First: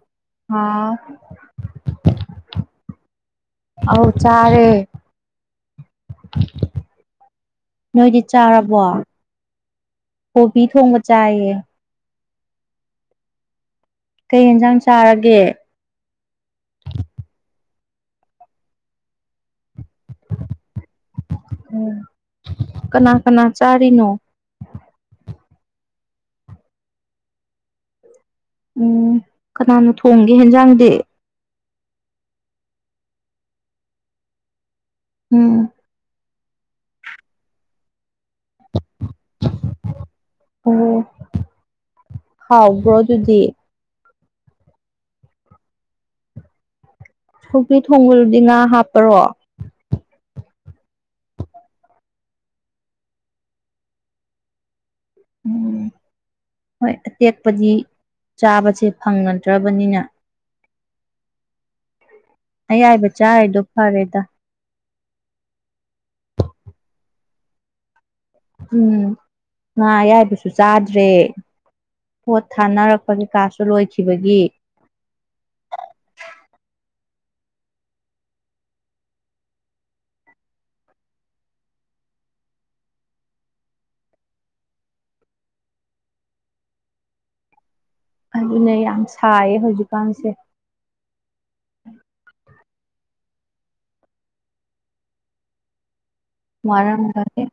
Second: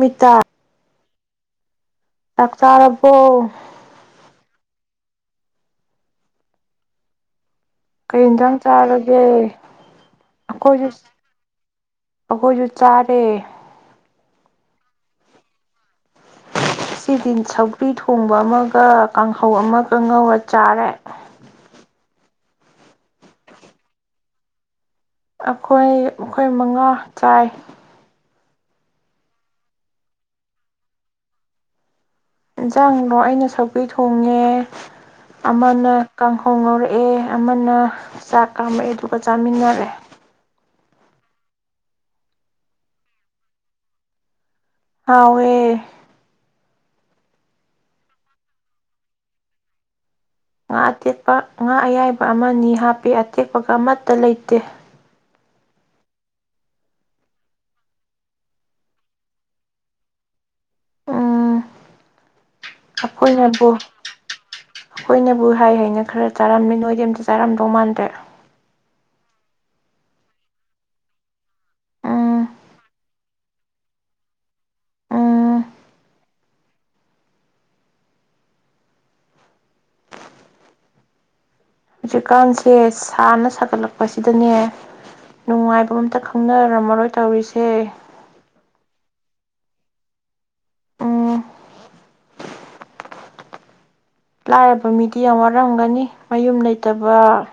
ꯃꯤꯇꯥ ꯍꯥꯥ [inaudible] ꯆꯥꯛ ꯆꯥꯔꯔꯕꯣ ꯑꯧ [inaudible] ꯅꯣꯏꯗꯤ ꯀꯩ ꯌꯦꯟꯖꯥꯡ ꯆꯥꯔꯕꯣ ꯆꯥꯔꯒꯦ ꯀꯣꯕꯤ ꯑꯩꯈꯣꯏꯁꯨ ꯊꯣꯡꯕ ꯆꯥꯏꯌꯦ ꯑꯩꯈꯣꯏꯁꯨ ꯆꯥꯔꯦ ꯀꯩ ꯌꯦꯟꯁꯥꯡ ꯆꯥꯔꯒꯦ ꯁꯤꯗꯤ ꯁꯒ꯭ꯔꯤ ꯊꯣꯡꯕ ꯑꯃꯒ ꯀꯥꯡꯍꯧ ꯑꯃꯒ ꯉꯧꯔ ꯆꯥꯔꯦ ꯎꯝ ꯀꯅꯥ ꯀꯅꯥ ꯆꯥꯔꯤꯅꯣ ꯑꯩꯈꯣꯏ ꯑꯩꯈꯣꯏ ꯃꯉꯥ ꯆꯥꯏ ꯎꯝ ꯀꯅꯥꯅꯣ ꯊꯣꯡꯒꯦ ꯌꯦꯦꯟꯖꯥꯡꯗꯤ ꯏꯟꯁꯥꯡꯅꯣ ꯑꯩꯅ ꯁꯛꯄꯤ ꯊꯣꯡꯉꯦ ꯎꯝ ꯑꯃꯥꯟꯅ ꯀꯥꯡꯈꯣꯡ ꯉꯧꯔꯛꯑꯦ ꯑꯃꯅ ꯆꯥꯛ ꯀꯥꯝꯃꯛꯛꯑꯦ ꯑꯗꯨꯒ ꯆꯥꯃꯤꯟꯅꯔꯦ ꯑꯣ ꯍꯥꯎꯕ꯭ꯔꯣ ꯑꯗꯨꯗꯤ ꯍꯋꯦ ꯁꯣꯛ꯭ꯔꯤ ꯊꯣꯡꯕꯗꯤ ꯉꯥ ꯍꯥꯞꯄꯔꯣ ꯉꯥ ꯑꯇꯦꯛꯄ ꯉꯥ ꯑꯌꯥꯏꯕ ꯑꯃꯅꯤ ꯍꯥꯞꯄꯤ ꯑꯇꯦꯛꯄꯒ ꯑꯃꯠꯇ ꯂꯩꯇꯦ ꯎꯝ ꯍꯣꯏ ꯑꯇꯦꯛꯄꯗꯤ ꯆꯥꯕꯁꯦ ꯐꯪꯅꯗ꯭ꯔꯕꯅꯤꯅ ꯑꯥ ꯑꯌꯥꯏꯕ ꯆꯥꯔꯗꯣ ꯐꯔꯦꯗ ꯑꯈꯣꯏꯅꯕꯨ ꯍꯥꯏ ꯍꯥꯏꯅ ꯈꯔ ꯆꯥꯔꯝꯃꯤ ꯅꯣꯏꯗꯤ ꯑꯝꯇ ꯆꯥꯔꯝꯗꯧ ꯃꯥꯟꯗ꯭ꯔꯦ ꯎꯝ ꯉꯥ ꯑꯌꯥꯏꯕꯁꯨ ꯆꯥꯗ꯭ꯔꯦ ꯄꯣꯠ ꯎꯝ ꯊꯥꯅꯔꯛꯄ ꯀꯩꯀꯥꯁꯨ ꯂꯣꯏꯈꯤꯕꯒꯤ ꯎꯝ ꯍꯧꯖꯤꯛꯀꯥꯟꯁꯦ ꯁꯥꯅ ꯁꯥꯒꯠꯂꯛꯄꯁꯤꯗꯅꯦ ꯅꯨꯡꯉꯥꯏꯕ ꯑꯝꯇ ꯈꯪꯅꯔꯝꯃꯔꯣꯏ ꯇꯧꯔꯤꯁꯦ ꯑꯗꯨꯅꯦ ꯌꯥꯝ ꯁꯥꯏꯌꯦ ꯍꯧꯖꯤꯛꯀꯥꯟꯁꯦ ꯎꯝ ꯂꯥꯏꯔꯕ ꯃꯤꯗꯤ ꯌꯥꯝ ꯋꯥꯔꯝꯒꯅꯤ ꯃꯌꯨꯝ ꯂꯩꯇꯕ ꯋꯥꯔꯝꯒꯅꯤ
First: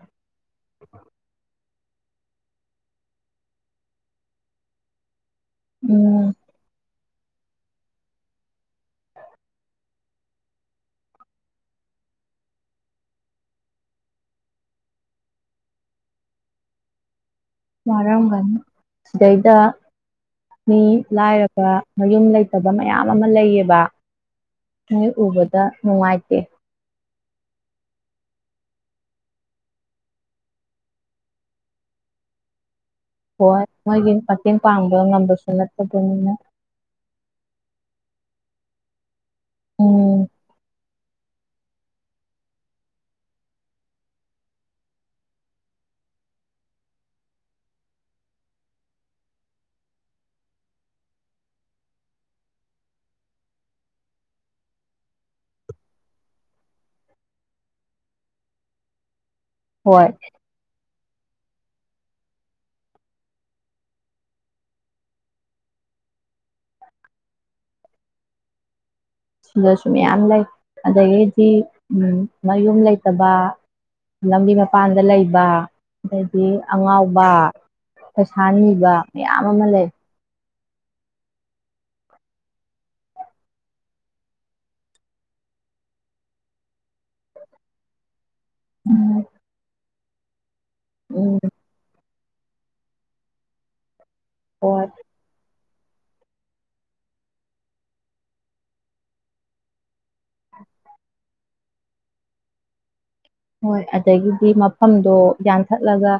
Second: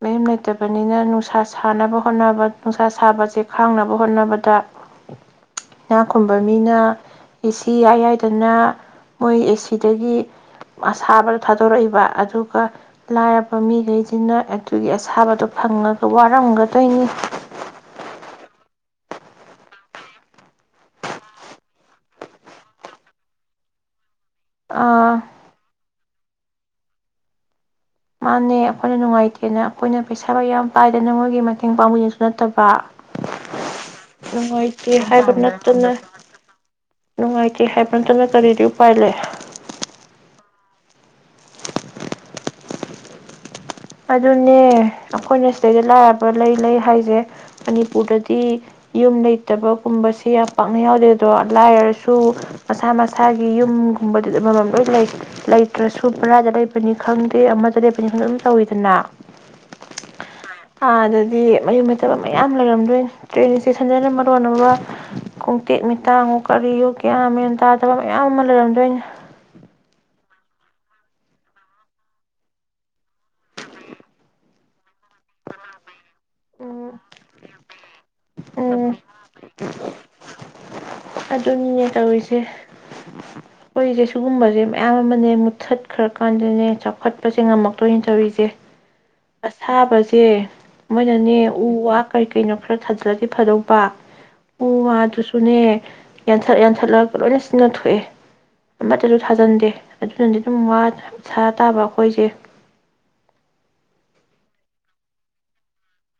ꯃꯌꯨꯝ ꯂꯩ ꯐꯠꯇꯕꯅꯤꯅ ꯅꯨꯡꯁꯥ ꯁꯥꯅꯕ ꯍꯣꯠꯅꯕ ꯅꯨꯡꯁꯥ ꯁꯥꯕꯁꯦ ꯈꯥꯡꯅꯕ ꯍꯣꯠꯅꯕꯗ ꯏꯅꯥ ꯎꯝ ꯈꯨꯨꯝꯕ ꯃꯤꯅ ꯑꯦꯁꯤ ꯌꯥꯏ ꯌꯥꯏꯗꯅ ꯃꯣꯏ ꯑꯦꯁꯤꯗꯒꯤ ꯑꯁꯥꯕꯗ ꯊꯥꯗꯣꯔꯛꯏꯕ ꯑꯗꯨꯒ ꯂꯥꯏꯔꯕ ꯃꯤꯒꯩꯁꯤꯅ ꯑꯗꯨꯒꯤ ꯑꯁꯥꯕꯗꯣ ꯐꯪꯉꯒ ꯋꯥꯔꯝꯒꯗꯣꯏꯅꯤ ꯋꯥꯔꯝꯒꯅꯤ ꯁꯤꯗꯩꯗ ꯃꯤ ꯂꯥꯏꯔꯕ ꯃꯌꯨꯝ ꯂꯩꯇꯕ ꯃꯌꯥꯝ ꯑꯃ ꯂꯩꯌꯦꯕ ꯃꯤ ꯎꯕꯗ ꯅꯨꯡꯉꯥꯏ ꯑꯦ ꯃꯥꯅꯦ ꯑꯩꯈꯣꯏꯅ ꯅꯨꯡꯉꯥꯏꯇꯦꯅ ꯑꯩꯈꯣꯏꯅ ꯄꯩꯁꯥ ꯌꯥꯝ ꯄꯥꯏꯗꯅ ꯃꯣꯏꯒꯤ ꯃꯇꯦꯡ ꯄꯥꯡꯕꯤꯗꯨꯁꯨ ꯅꯠꯇꯕ ꯍꯣꯏ ꯃꯣꯏꯒꯤ ꯃꯇꯦꯡ ꯅꯨꯡꯉꯥꯏꯇꯦ ꯄꯥꯡꯕ ꯍꯥꯏꯕ ꯉꯝꯕꯁꯨ ꯅꯠꯇꯅ ꯅꯠꯇꯕꯅꯤꯅ ꯑꯗꯨꯅ ꯀꯔꯤꯗꯤ ꯎꯄꯥꯏ ꯂꯩ ꯎꯝ ꯑꯗꯨꯅꯦ ꯑꯩꯈꯣꯏꯅ ꯁꯤꯗꯩꯗ ꯂꯥꯏꯔꯕ ꯂꯩ ꯂꯩ ꯍꯥꯏꯁꯦ ꯃꯅꯤꯄꯨꯔꯗꯗꯤ ꯌꯨꯝ ꯂꯩꯇꯕꯒꯨꯝꯕꯁꯤ ꯌꯥꯝ ꯄꯥꯛꯅ ꯌꯥꯎꯗꯦ ꯑꯗꯣ ꯂꯥꯏꯔꯁꯨ ꯃꯁꯥ ꯃꯁꯥꯒꯤ ꯌꯨꯝꯒꯨꯝꯕꯗ ꯑꯃꯃꯝ ꯂꯣꯏ ꯂꯩ ꯂꯩꯇ꯭ꯔꯁꯨ ꯕꯔꯥꯗ ꯂꯩꯕꯅꯤ ꯈꯪꯗꯦ ꯑꯃꯗ ꯂꯩꯕꯅꯤ ꯈꯪꯗꯦ ꯇꯧꯏꯗꯅ ꯍꯣꯏ ꯑꯥꯗꯗꯤ ꯃꯌꯨꯝ ꯂꯩꯇꯕ ꯃꯌꯥꯝ ꯂꯩꯔꯝꯗꯣꯏꯅꯤ ꯇ꯭ꯔꯦꯟ ꯏꯁꯇꯦꯁꯟꯗꯅ ꯃꯔꯣꯟ ꯑꯃ ꯈꯣꯡꯇꯦꯛ ꯃꯤꯇꯥꯡ ꯀꯔꯤꯌꯣ ꯒ꯭ꯋꯥꯟ ꯃꯦꯟ ꯇꯥꯗꯕ ꯃꯌꯥꯝ ꯑꯃ ꯂꯩꯔꯝꯗꯣꯏꯅꯤ ꯁꯤꯗꯁꯨ ꯃꯌꯥꯝ ꯂꯩ ꯑꯗꯒꯤꯗꯤ ꯃꯌꯨꯝ ꯂꯩꯇꯕ ꯂꯝꯕꯤ ꯃꯄꯥꯟꯗ ꯂꯩꯕ ꯑꯗꯩꯗꯤ ꯑꯉꯥꯎꯕ ꯄꯩꯁꯥꯅꯤꯕ ꯎꯝ ꯃꯌꯥꯝ ꯑꯃ ꯂꯩ ꯑꯗꯨꯅꯤꯅꯦ ꯇꯧꯔꯤꯁꯦ ꯑꯩꯈꯣꯏꯁꯦ ꯁꯤꯒꯨꯝꯕꯁꯦ ꯃꯌꯥꯝ ꯑꯃꯅꯦ ꯃꯨꯠꯊꯠꯈ꯭ꯔꯀꯥꯟꯗꯅꯦ ꯆꯥꯎꯈꯠꯄꯁꯦ ꯉꯝꯃꯛꯇꯣꯏꯅꯦ ꯇꯧꯔꯤꯁꯦ ꯎꯝ ꯑꯁꯥꯕꯁꯦ ꯇꯦ ꯃꯣꯏꯅꯅꯦ ꯎ ꯋꯥ ꯀꯩ ꯀꯩꯅꯣ ꯈꯔ ꯊꯥꯖꯤꯜꯂꯗꯤ ꯐꯥꯗꯧꯕ ꯎ ꯍꯣꯏ ꯋꯥ ꯗꯨꯁꯨꯅꯦ ꯌꯥꯟꯊꯠ ꯌꯥꯟꯊꯠꯂꯒ ꯂꯣꯏꯅ ꯁꯤꯖꯤꯟꯅ ꯊꯣꯛꯑꯦ ꯑꯃꯠꯇꯁꯨ ꯊꯥꯖꯟꯗꯦ ꯑꯗꯨꯅꯗꯤ ꯑꯗꯨꯝ ꯋꯥ ꯁꯥ ꯇꯥꯕ ꯑꯩꯈꯣꯏꯁꯦ ꯍꯣꯏ ꯑꯗꯒꯤꯗꯤ ꯃꯐꯝꯗꯣ ꯌꯥꯟꯊꯠꯂꯒ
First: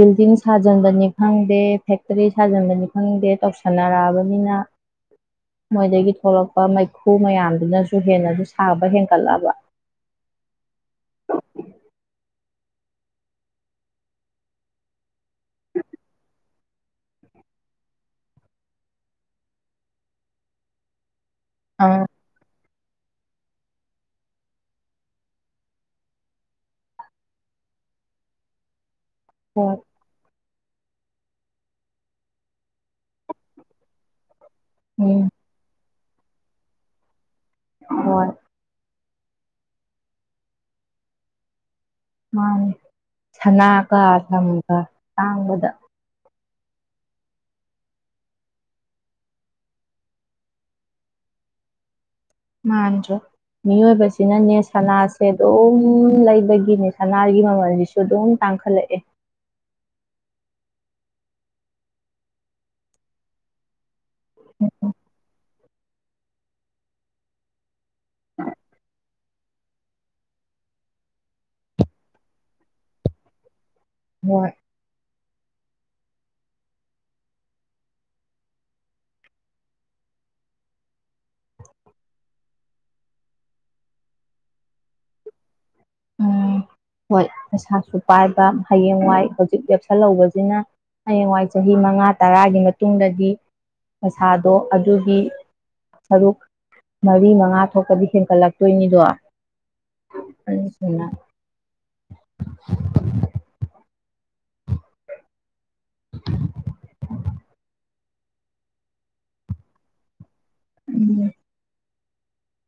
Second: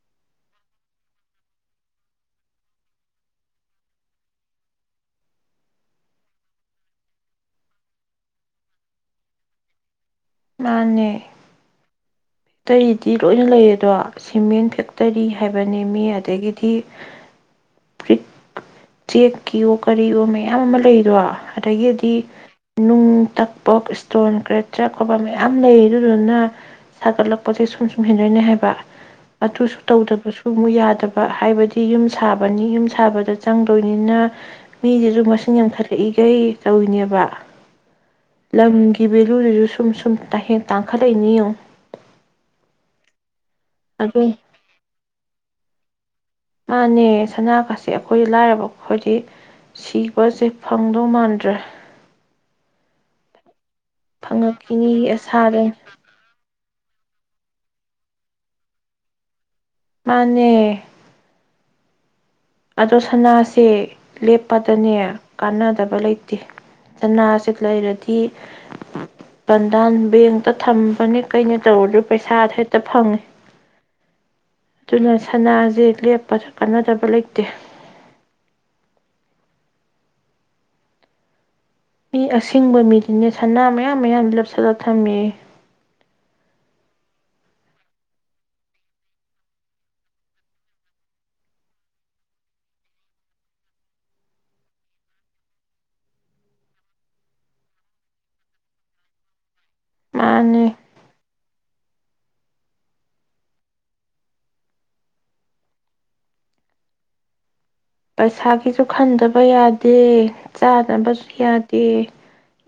ꯕꯤꯜꯗꯤꯡ ꯁꯥꯖꯟꯕꯅꯤ ꯈꯪꯗꯦ ꯐꯦꯛꯇꯔꯤ ꯁꯥꯖꯤꯟꯕꯅꯤ ꯈꯪꯗꯦ ꯇꯧꯁꯟꯅꯔꯛꯑꯕꯅꯤꯅ ꯃꯣꯏꯗꯒꯤ ꯊꯣꯛꯂꯛꯄ ꯃꯩꯈꯨ ꯃꯌꯥꯝꯗꯨꯅꯁꯨ ꯍꯦꯟꯅꯁꯨ ꯁꯥꯕ ꯍꯦꯟꯒꯠꯂꯕ ꯃꯥꯅꯦ ꯑꯇꯩꯗꯤ ꯂꯣꯏꯅ ꯂꯩꯔꯦꯗꯣ ꯁꯤꯃꯦꯟ ꯐꯦꯛꯇꯔꯤ ꯍꯥꯏꯕꯅꯤꯃꯤ ꯑꯗꯒꯤꯗꯤ ꯄꯔꯤꯛ ꯆꯦꯛꯀꯤꯌꯨ ꯀꯔꯤꯋꯣ ꯃꯌꯥꯝ ꯑꯃ ꯂꯩꯗꯣ ꯑꯥ ꯑꯗꯩꯒꯤꯗꯤ ꯅꯨꯡ ꯇꯛꯄꯣꯛ ꯏꯁꯇꯣꯟ ꯀ꯭ꯔꯦ ꯆꯔ ꯈꯣꯠꯄ ꯃꯌꯥꯝ ꯂꯩ ꯑꯗꯨꯗꯨꯅ ꯁꯥꯒꯠꯂꯛꯄꯁ ꯁꯨꯝ ꯁꯨꯝ ꯍꯦꯟꯗꯣꯏꯅꯦ ꯍꯥꯏꯕ ꯍꯣꯏ ꯑꯗꯨꯁꯨ ꯇꯧꯗꯕꯁꯨ ꯁꯨꯝ ꯌꯥꯗꯕ ꯍꯥꯏꯕꯗꯤ ꯌꯨꯝ ꯁꯥꯕꯅꯤ ꯌꯨꯝ ꯁꯥꯕꯗ ꯆꯪꯗꯣꯏꯅꯤꯅ ꯎꯝ ꯃꯤꯖꯤꯖꯨ ꯃꯁꯤꯡ ꯌꯝꯈꯠ ꯊꯛꯏꯈꯩ ꯇꯧꯅꯦꯕ ꯍꯣꯏ ꯂꯝꯒꯤ ꯀꯤ ꯚꯦꯂꯨꯗꯨꯁꯨ ꯁꯨꯝ ꯁꯨꯝ ꯇꯍꯦꯟ ꯇꯥꯡꯈꯠꯂꯛꯏꯅꯤꯌꯨ ꯃꯥꯅꯤ ꯁꯅꯥ ꯀꯥ ꯑꯗꯨ ꯂꯝꯒ ꯇꯥꯡꯕꯗ ꯃꯥꯅꯦ ꯁꯅꯥꯒꯁꯤ ꯑꯈꯣꯏ ꯂꯥꯏꯔꯕ ꯑꯥꯈꯣꯏꯗꯤ ꯁꯤꯕꯁꯦ ꯐꯪꯗꯧ ꯃꯥꯟꯗ꯭ꯔꯦ ꯃꯥꯟꯗꯔ꯭ꯦ ꯃꯤꯑꯣꯏꯕꯁꯤꯅꯅꯦ ꯐꯪꯉꯛꯈꯤꯅꯤꯒꯤ ꯁꯅꯥꯁꯦ ꯑꯁꯥꯗ ꯑꯗꯨꯝ ꯂꯩꯕꯒꯤ ꯒꯤꯅꯤ ꯁꯅꯥꯒꯤ ꯃꯃꯜꯁꯤꯁꯨ ꯑꯗꯨꯝ ꯇꯥꯡꯈꯠꯂꯛꯑꯦ ꯃꯥꯅꯦ ꯑꯗꯣ ꯁꯅꯥꯁꯦ ꯂꯦꯞꯄꯗꯅꯦ ꯀꯥꯟꯅꯗꯕ ꯂꯩꯇ ꯇꯦ ꯁꯅꯥꯁꯤ ꯂꯩꯔꯗꯤ ꯀꯤ ꯕꯟꯗꯥꯟ ꯕꯦꯡꯇ ꯊꯝꯕꯅꯦ ꯀꯩꯅꯣ ꯇꯧꯔꯗ꯭ꯔꯣ ꯄꯩꯁꯥ ꯍꯦꯛꯇ ꯐꯪꯉꯤ ꯍꯣꯏ ꯁꯅꯥꯁꯦ ꯂꯦꯞꯄꯁꯨ ꯀꯥꯟꯅꯗꯕ ꯂꯩꯇꯦ ꯃꯤ ꯑꯁꯤꯡꯦꯡꯕ ꯃꯤꯗꯨꯅꯦ ꯁꯅꯥ ꯃꯌꯥꯝ ꯃꯌꯥꯝ ꯂꯞꯁꯤꯂ ꯊꯝꯃꯤ ꯎꯝ ꯍꯣꯏ ꯄꯩꯁꯥꯁꯨ ꯄꯥꯏꯕ ꯍꯌꯦꯡꯋꯥꯏ ꯍꯧꯖꯤꯛ ꯂꯦꯞꯁꯜꯍꯧꯕꯁꯤꯅ ꯍꯌꯦꯡꯋꯥꯏ ꯆꯍꯤ ꯃꯉꯥ ꯇꯔꯥꯒꯤ ꯃꯇꯨꯡꯗꯗꯤ ꯄꯁꯥꯗꯣ ꯑꯗꯨꯒꯤ ꯁꯔꯨꯛ ꯃꯔꯤ ꯃꯉꯥ ꯊꯣꯛꯄꯗꯤ ꯍꯦꯟꯀꯠꯂꯛꯇꯣꯏꯅꯤꯗꯣ ꯃꯥꯅꯤ ꯑ [unintelligible] ꯄꯩꯁꯥꯒꯤꯁꯨ ꯈꯟꯗꯕ ꯌꯥꯗꯦ ꯆꯥꯅꯕꯁꯨ ꯌꯥꯗꯦ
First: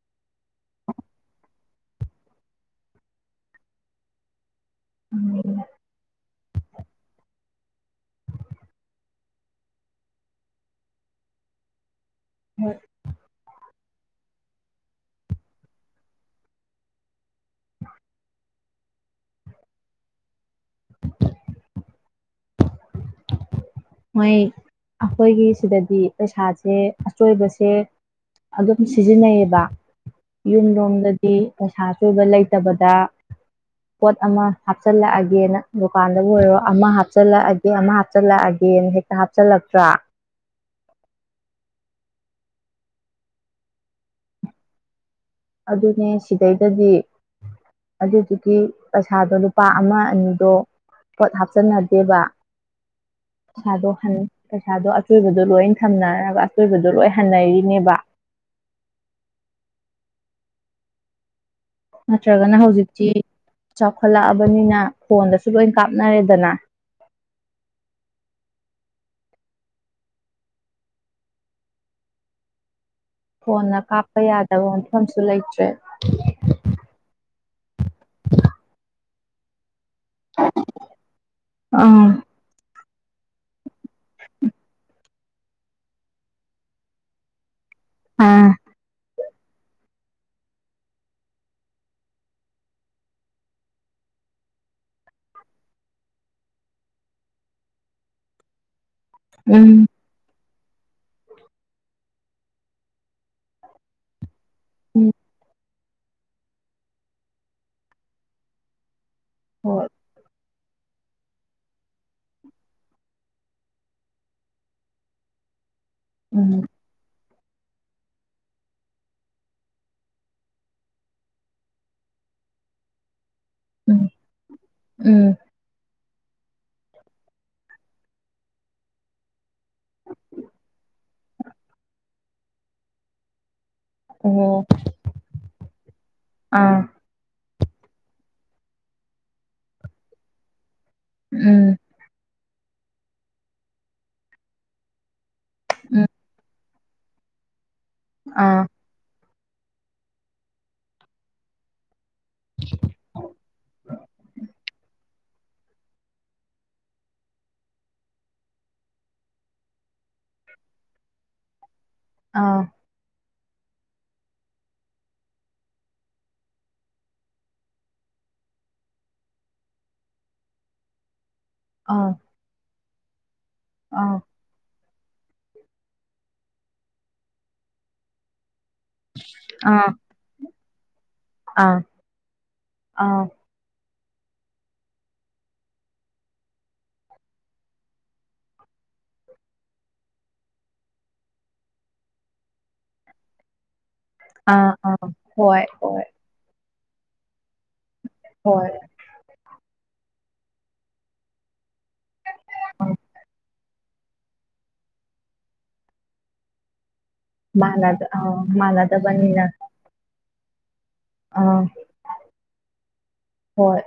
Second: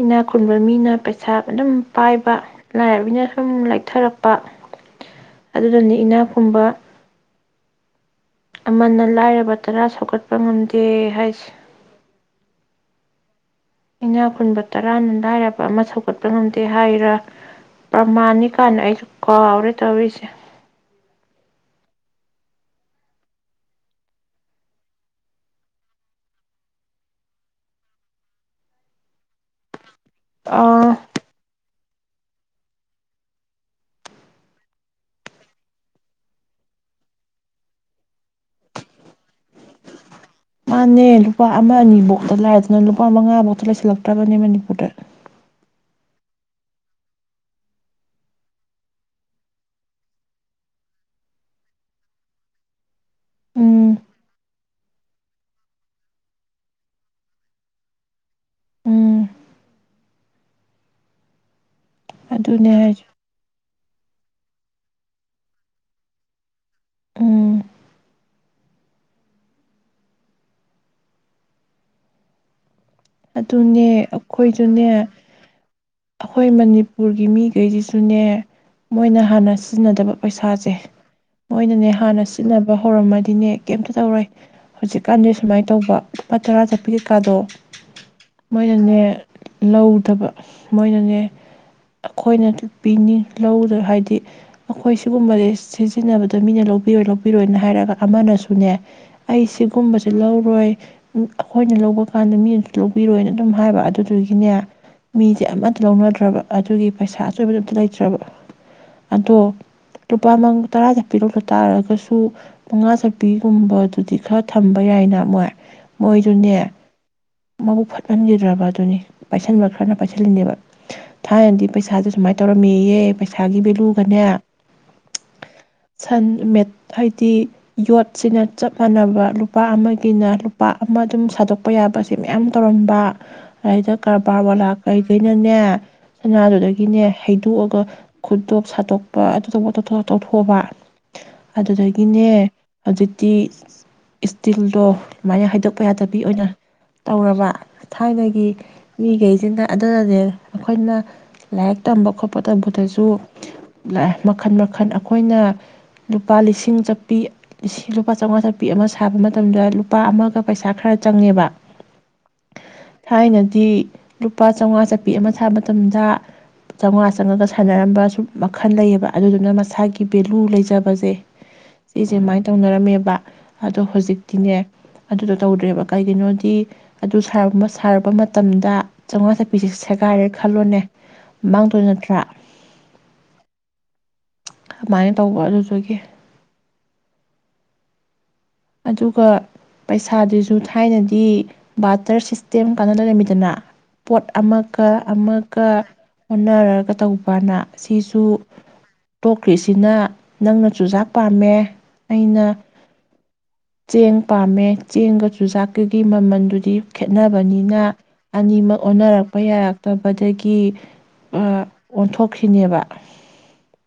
ꯏꯅꯥ ꯈꯨꯟꯕ ꯃꯤꯅ ꯄꯩꯁꯥ ꯑꯗꯨꯝ ꯄꯥꯏꯕ ꯂꯥꯏꯔꯕꯕꯤꯅ ꯁꯨꯝ ꯂꯩꯊꯔꯛꯄ ꯑꯗꯨꯗꯅꯤ ꯏꯅꯥꯛ ꯈꯨꯨꯝꯕ ꯑꯃꯅ ꯂꯥꯏꯔꯕ ꯇꯔꯥ ꯁꯧꯒꯠꯄ ꯉꯝꯗꯦ ꯍꯥꯏꯁꯦ ꯍꯣꯏ ꯏꯅꯥ ꯈꯨꯟꯕ ꯇꯔꯥꯅ ꯂꯥꯏꯔꯕ ꯑꯃ ꯁꯧꯒꯠꯄ ꯉꯝꯗꯦ ꯍꯥꯏꯔ ꯄ꯭ꯔꯃꯥꯅꯤ ꯀꯥꯏꯅ ꯑꯩꯁꯨ ꯀꯥꯎꯔꯦ ꯇꯧꯔꯤꯁꯦ ꯃꯣꯏ ꯑꯩꯈꯣꯏꯒꯤ ꯁꯤꯗꯗꯤ ꯄꯩꯁꯥꯁꯦ ꯑꯆꯣꯏꯕꯁꯦ ꯑꯗꯨꯝ ꯁꯤꯖꯤꯟꯅꯩꯌꯦꯕ ꯌꯨꯝ ꯑꯥ ꯂꯣꯝꯗꯗꯤ ꯑꯁ ꯁꯥ ꯆꯣꯏꯕ ꯂꯩꯇꯕꯗ ꯄꯣꯠ ꯑꯃ ꯍꯥꯞꯆꯤꯜꯂꯛꯑꯒꯦꯅ ꯗꯨꯀꯥꯟꯗꯕꯨ ꯑꯣꯏꯔꯣ ꯑꯃ ꯍꯥꯞꯆꯤꯜꯂꯛꯑꯒꯦ ꯑꯃ ꯍꯥꯞꯆꯤꯜꯂꯛꯑꯒꯦ ꯌꯦꯦꯟ ꯍꯦꯛꯇ ꯍꯥꯞꯆꯤꯜꯂꯛꯇ꯭ꯔꯥ ꯃꯥꯅꯦ ꯂꯨꯄꯥ ꯑꯃ ꯑꯅꯤꯕꯧ ꯑꯗ ꯂꯥꯏꯗꯅ ꯂꯨꯄꯥ ꯃꯉꯥꯃꯨꯛꯇ ꯂꯩꯁꯤꯜꯂꯛꯇ꯭ꯔꯕꯅꯦ ꯃꯅꯤꯄꯨꯔꯗ ꯑꯗꯨꯅꯦ ꯁꯤꯗꯩꯗꯗꯤ ꯑꯗꯨꯗꯨꯒꯤ ꯄꯩꯁꯥꯗꯣ ꯂꯨꯄꯥ ꯑꯃ ꯑꯅꯤꯗꯣ ꯄꯣꯠ ꯍꯥꯞꯆꯤꯟꯅꯗꯦꯕ ꯄꯩꯁꯥꯗꯣ ꯎꯝ ꯄꯩꯁꯥꯗꯣ ꯑꯆꯣꯏꯕꯗꯣ ꯂꯣꯏ ꯊꯝꯅꯔꯒ ꯑꯆꯣꯏꯕꯗꯣ ꯂꯣꯏ ꯍꯟꯅꯔꯤꯅꯦꯕ ꯎꯝ ꯅꯠꯇ꯭ꯔꯒꯅ ꯑꯗꯨꯅꯦ ꯍꯥꯏꯁꯦ ꯍꯧꯖꯤꯛꯇꯤ ꯆꯥꯎꯈꯠꯂꯛꯑꯕꯅꯤꯅ ꯐꯣꯟꯗꯁꯨ ꯂꯣꯏ ꯀꯥꯞꯅꯔꯦꯗꯅ ꯎꯝ ꯐꯣꯟꯅ ꯑꯗꯨꯅꯦ ꯀꯥꯞꯄ ꯌꯥꯗꯕ ꯑꯩꯈꯣꯏꯁꯨꯅꯦ ꯃꯐꯝꯁꯨ ꯂꯩꯇ꯭ꯔꯦ ꯑꯩꯈꯣꯏ ꯃꯅꯤꯄꯨꯔꯒꯤ ꯃꯤꯒꯩꯁꯤꯁꯨꯅꯦ ꯃꯣꯏꯅ ꯍꯥꯟꯅ ꯁꯤꯖꯤꯟꯅꯗꯕ ꯄꯩꯁꯥꯁꯦ ꯃꯣꯏꯅꯅꯦ ꯑꯥ ꯍꯥꯟꯅ ꯁꯤꯖꯤꯟꯅꯕ ꯍꯧꯔꯝꯃꯗꯤꯅꯦ ꯀꯩꯝꯇ ꯇꯧꯔꯣꯏ ꯍꯧꯖꯤꯛꯀꯥꯟꯗꯤ ꯁꯨꯃꯥꯏꯅ ꯇꯧꯕ ꯂꯨꯄꯥ ꯇꯔꯥ ꯆꯠꯄ ꯀꯩꯀꯥꯗꯣ ꯑꯥ ꯃꯣꯏꯅꯅꯦ ꯂꯧꯗꯕ ꯃꯣꯏꯅꯅꯦ ꯑꯩꯈꯣꯏꯅ ꯄꯤꯅꯤꯡ ꯂꯧꯗ ꯍꯥꯏꯗꯤ ꯑꯩꯈꯣꯏ ꯁꯤꯒꯨꯝꯕꯁꯦ ꯁꯤꯖꯤꯟꯅꯕꯗ ꯃꯤꯅ ꯂꯧꯕꯤꯔꯣꯏ ꯂꯧꯕꯤꯔꯣꯏꯅ ꯍꯥꯏꯔꯒ ꯑꯃꯅꯁꯨꯅꯦ ꯑꯩ ꯎꯝ ꯁꯤꯒꯨꯝꯕꯁꯦ ꯂꯧꯔꯣꯏ ꯑꯩꯈꯣꯏꯅ ꯂꯧꯕ ꯀꯥꯟꯗ ꯃꯤꯅꯁꯨ ꯂꯧꯕꯤꯔꯣꯏꯅ ꯑꯗꯨꯝ ꯍꯥꯏꯕ ꯑꯗꯨꯗꯨꯒꯤꯅꯦ ꯎꯝ ꯃꯤ ꯑꯝꯇ ꯂꯧꯅꯗ꯭ꯔꯕ ꯑꯗꯨꯒꯤ ꯄꯩꯁꯥ ꯑꯆꯣꯏꯕꯗꯨ ꯑꯝꯇ ꯂꯩꯇ꯭ꯔꯕ ꯑꯗꯣ ꯍꯣꯏ ꯂꯨꯄꯥ ꯃꯪ ꯇꯔꯥꯗ ꯄꯤꯔꯣꯛꯇ ꯇꯥꯔꯒꯁꯨ ꯃꯉꯥ ꯆꯞꯄꯤꯒꯨꯝꯕꯗꯨꯗꯤ ꯈꯔ ꯊꯝꯕ ꯌꯥꯏꯅ ꯃꯣꯏ ꯎꯝ ꯃꯣꯏꯖꯨꯅꯦ ꯃꯕꯨꯛ ꯐꯠꯃꯟꯈꯤꯗ꯭ꯔꯕ ꯗꯨꯅꯤ ꯄꯥꯏꯁꯟꯕ ꯈꯔꯅ ꯄꯥꯏꯁꯤꯜꯂꯤꯅꯦꯕ ꯊꯥꯏꯅꯗꯤ ꯄꯩꯁꯥꯁꯦ ꯁꯨꯃꯥꯏꯅ ꯇꯧꯔꯝꯃꯤꯌꯦ ꯄꯩꯁꯥꯒꯤ ꯎꯝ ꯚꯦꯂꯨꯒꯅꯦ ꯎꯝ ꯁꯟ ꯃꯠ ꯍꯥꯏꯗꯤ ꯌꯣꯠꯁꯤꯅ ꯆꯞ ꯃꯥꯟꯅꯕ ꯂꯨꯄꯥ ꯑꯃꯒꯤꯅ ꯂꯨꯄꯥ ꯑꯃ ꯑꯗꯨꯝ ꯁꯥꯗꯣꯛꯄ ꯌꯥꯕꯁꯦ ꯃꯌꯥꯝ ꯇꯧꯔꯝꯕ ꯔꯥꯏꯗ ꯀꯔꯕꯥꯔ ꯑꯣ ꯋꯥꯂꯥ ꯀꯩꯗꯩꯩꯅꯥꯅꯦ ꯑꯥ ꯁꯅꯥꯗꯨꯗꯒꯤꯅꯦ ꯍꯩꯗꯣꯛꯑ ꯈꯨꯠꯗꯣꯞ ꯁꯥꯠꯇꯣꯛꯄ ꯑꯗꯨꯇꯧꯕ ꯑꯗꯥꯇꯧꯕ ꯇꯧꯊꯣꯛꯑꯕ ꯎꯝ ꯑꯗꯨꯗꯒꯤꯅꯦ ꯍꯧꯖꯤꯛꯇꯤ ꯏꯁꯇꯤꯜꯗꯣ ꯁꯨꯃꯥꯏꯅ ꯍꯥꯏꯗꯣꯛꯄ ꯎꯝ ꯌꯥꯗꯕꯤ ꯑꯣꯏꯅ꯫ ꯇꯧꯔꯕ ꯊꯥꯏꯅꯒꯤ ꯑꯥ ꯃꯤꯒꯩ ꯏꯟꯗ ꯑꯗꯨꯗꯗꯤ ꯑꯩꯈꯣꯏꯅ ꯂꯥꯏꯔꯤꯛ ꯇꯝꯕ ꯈꯣꯠꯄ ꯇꯝꯕꯗꯁꯨ ꯃꯈꯟ ꯃꯈꯟ ꯑꯩꯈꯣꯏꯅ ꯂꯨꯄꯥ ꯂꯤꯁꯤꯡ ꯆꯠꯄꯤ ꯂꯨꯄꯥ ꯆꯧꯉꯥ ꯆꯠꯄꯤ ꯑꯃ ꯁꯥꯕ ꯃꯇꯝꯗ ꯂꯨꯄꯥ ꯑꯃꯒ ꯄꯩꯁꯥ ꯈꯔ ꯆꯪꯉꯦꯕ ꯑꯥ ꯊꯥꯏꯅ ꯊ ꯂꯨꯄꯥ ꯆꯥꯝꯃꯉꯥ ꯆꯠꯄꯤ ꯑꯃ ꯁꯥꯕ ꯃꯇꯝꯗ ꯆꯥꯝꯃꯉꯥ ꯆꯪꯉꯒ ꯁꯥꯟꯅꯔꯝꯕ ꯁꯨꯝ ꯃꯈꯜ ꯂꯩꯌꯦꯕ ꯑꯗꯨꯗꯨꯅ ꯃꯁꯥꯒꯤ ꯚꯦꯂꯨ ꯂꯩꯖꯕꯁꯦ ꯑꯥ ꯁꯤꯁꯦ ꯁꯨꯃꯥꯏꯅ ꯇꯧꯅꯔꯝꯃꯦꯕ ꯑꯗꯣ ꯍꯧꯖꯤꯛꯇꯤꯅꯦ ꯑꯗꯨꯗꯣ ꯇꯧꯗ꯭ꯔꯦꯕ ꯀꯩꯒꯤꯅꯣꯗꯤ ꯑꯗꯨ ꯁꯥꯔꯕ ꯃꯇꯝꯗ ꯆꯥꯝꯃꯉꯥ ꯊꯛꯄꯤꯁꯤꯦ ꯑꯥ ꯑꯥ ꯁꯦꯥꯏꯔꯦ ꯈꯜꯂꯣꯅꯦ ꯑꯥ ꯑꯥ ꯃꯥꯡꯗꯣꯏ ꯅꯠꯇ꯭ꯔꯥ ꯑꯗꯨꯃꯥꯏꯅ ꯇꯧꯕ ꯑꯗꯨꯗꯨꯒꯤ ꯑꯗꯨꯒ ꯄꯩꯁꯥꯗꯨꯁꯨ ꯊꯥꯏꯅꯗꯤ ꯕꯥꯇꯔ ꯁꯤꯁꯇꯦꯝ ꯀꯥꯟꯅ ꯂꯩꯔꯝꯃꯤꯗꯅ ꯄꯣꯠ ꯑꯥ ꯑꯃꯒ ꯑꯥ ꯍꯣꯏ ꯑꯃꯒ ꯍꯣꯏ ꯍꯅꯔꯒ ꯇꯧꯕꯅ ꯁꯤꯁꯨ ꯍꯣꯏ ꯇꯣꯛꯈ꯭ꯔꯤꯁꯤꯅ ꯅꯪꯅ ꯆꯨꯖꯥꯛ ꯄꯥꯝꯃꯦ ꯑꯩꯅ ꯑ ꯆꯦꯡ ꯄꯥꯝꯃꯦ ꯆꯦꯡꯒ ꯆꯨꯖꯥꯛꯀꯒꯤ ꯃꯃꯜꯗꯨꯗꯤ ꯈꯦꯠꯅꯕꯅꯤꯅ ꯃꯥꯟꯅ ꯑꯥ ꯑꯅꯤꯃꯛ ꯑꯣꯟꯅꯔꯛꯄ ꯃꯥꯟꯅꯗꯕꯅꯤꯅ ꯌꯥꯔꯛꯇꯕꯗꯒꯤ ꯀ ꯑꯥ ꯎꯝ ꯑꯣꯟꯊꯣꯛꯈꯤꯅꯦꯕ ꯍꯣꯏ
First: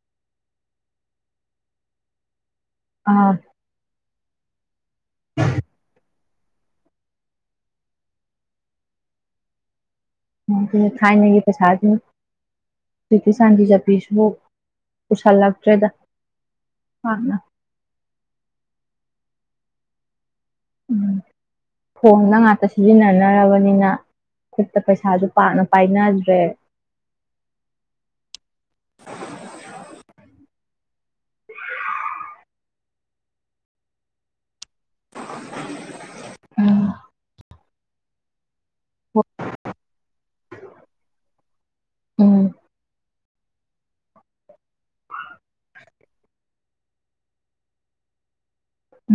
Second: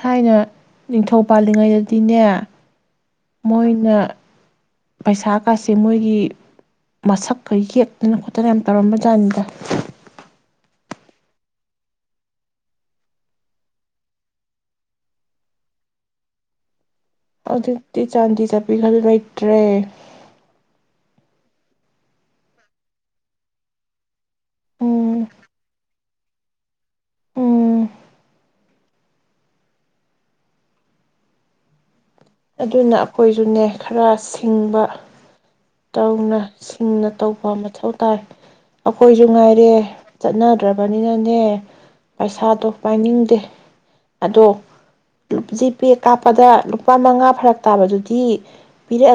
ꯊꯥꯏꯅ ꯅꯤꯡꯊꯧ ꯄꯥꯜꯂꯤꯉꯩꯗꯗꯤꯅꯦ ꯑꯥ ꯃꯣꯏꯅ ꯄꯩꯁꯥ ꯀꯥꯁꯦ ꯃꯣꯏꯒꯤ ꯃꯁꯛꯀ ꯌꯦꯛꯇꯅ ꯈꯣꯠꯇꯅ ꯌꯥꯝ ꯇꯧꯔꯝꯕ ꯖꯥꯠꯅꯤꯗ ꯑꯗꯨꯅ ꯊꯥꯏꯅꯒꯤ ꯄꯩꯁꯥꯗ ꯀꯤꯁꯥꯟꯒꯤ ꯖꯄꯤꯁꯨ ꯄꯨꯁꯜꯂꯛꯇ꯭ꯔꯦꯗ ꯑꯥ ꯑꯗꯨꯗꯤ ꯆꯥꯟꯗꯤ ꯆꯠꯄꯤꯈꯜ ꯂꯩꯇ꯭ꯔꯦ ꯎꯝ ꯊꯣꯡꯅ ꯉꯥꯛꯇ ꯁꯤꯖꯤꯟꯅꯅꯔꯕꯅꯤꯅ ꯈꯨꯠꯇ ꯄꯩꯁꯥꯁꯨ ꯎꯝ ꯄꯥꯅ ꯄꯥꯏꯅ ꯔꯦ ꯎꯝ [inaudible] ꯑꯗꯨꯅ ꯑꯩꯈꯣꯏꯁꯨꯅꯦ ꯈꯔ ꯁꯤꯡꯕ ꯇꯧꯅ ꯎꯝ ꯁꯤꯡꯅ ꯇꯧꯕꯑꯃꯜꯛ ꯁꯧꯇꯥꯏ ꯑꯩꯈꯣꯏꯁꯨ ꯉꯥꯏꯔꯦ ꯆꯠꯅꯗ꯭ꯔꯕ ꯑꯅꯤꯟꯅꯦ ꯎꯝ ꯄꯩꯁꯥꯗꯣ ꯄꯥꯏꯅꯤꯡꯗꯦ ꯑꯗꯣ ꯖꯤꯄꯦ ꯀꯥꯞꯄꯗ ꯂꯨꯄꯥ ꯃꯉꯥ ꯐꯔꯛ ꯇꯥꯕꯗꯨꯗꯤ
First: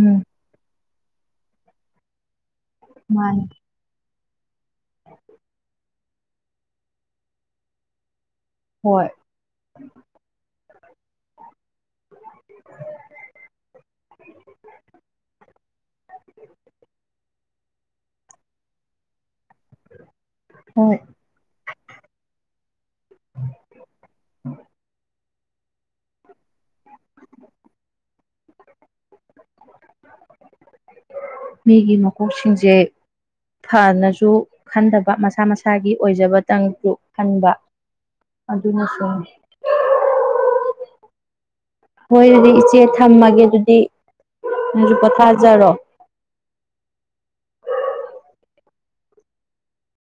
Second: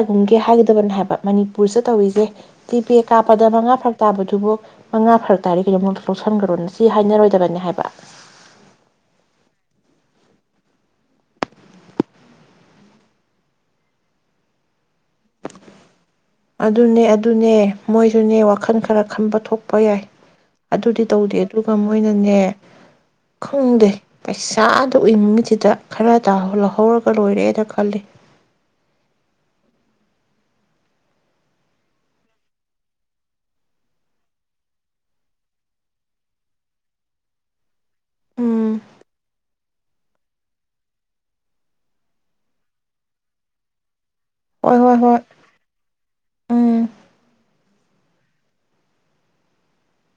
ꯎꯝ ꯍꯥꯏꯒꯗꯕꯅꯦ ꯍꯥꯏ ꯃꯅꯤꯄꯨꯔꯁꯨ ꯇꯧꯔꯤꯁꯦ ꯇꯤ ꯄꯦ ꯃꯥꯅꯤ ꯀꯥꯞꯄꯗ ꯃꯉꯥ ꯐꯔꯛ ꯇꯥꯕꯗ ꯑꯗꯨꯕꯨ ꯃꯉꯥ ꯐꯔꯛ ꯇꯥꯔ ꯀꯩꯗ ꯂꯧꯁꯟꯈ꯭ꯔꯣꯅ ꯁꯤ ꯍꯥꯏꯅꯔꯣꯏꯗꯕꯅꯤ ꯍꯥꯏꯕ ꯍꯣꯏ ꯑꯗꯨꯅꯦ ꯑꯗꯨꯅꯦ ꯃꯣꯏꯁꯨꯅꯦ ꯋꯥꯈꯜ ꯈꯔ ꯈꯟꯕ ꯊꯣꯛꯄ ꯌꯥꯏ ꯍꯣꯏ ꯑꯗꯨꯗꯤ ꯇꯧꯗꯦ ꯑꯗꯨꯒ ꯃꯣꯏꯅꯅꯦ ꯈꯪꯗꯦ ꯄꯩꯁꯥꯗꯣ ꯎꯏꯅꯤꯡꯉꯁꯤ ꯏꯇꯥ ꯈꯔ ꯇꯥꯍꯂꯣ ꯍꯧꯔꯒꯥ ꯂꯣꯏꯔꯦꯗ ꯈꯜꯂꯤ ꯃꯤꯒꯤ ꯃꯀꯣꯛꯁꯤꯡꯁꯦ ꯐꯅꯁꯨ ꯈꯟꯗꯕ ꯃꯁꯥ ꯃꯁꯥꯒꯤ ꯑꯣꯏꯖꯕꯇꯪꯗꯨ ꯈꯟꯕ ꯎꯝ ꯑꯗꯨꯅꯁꯨ ꯍꯣꯏ ꯑꯗꯨꯗꯤ ꯏꯆꯦ ꯊꯝꯃꯒꯦ ꯑꯗꯨꯗꯤ ꯍꯣꯏ ꯅꯡꯗꯨ ꯍꯣꯏ ꯍꯣꯏ ꯄꯣꯊꯖꯔꯣ ꯎꯝ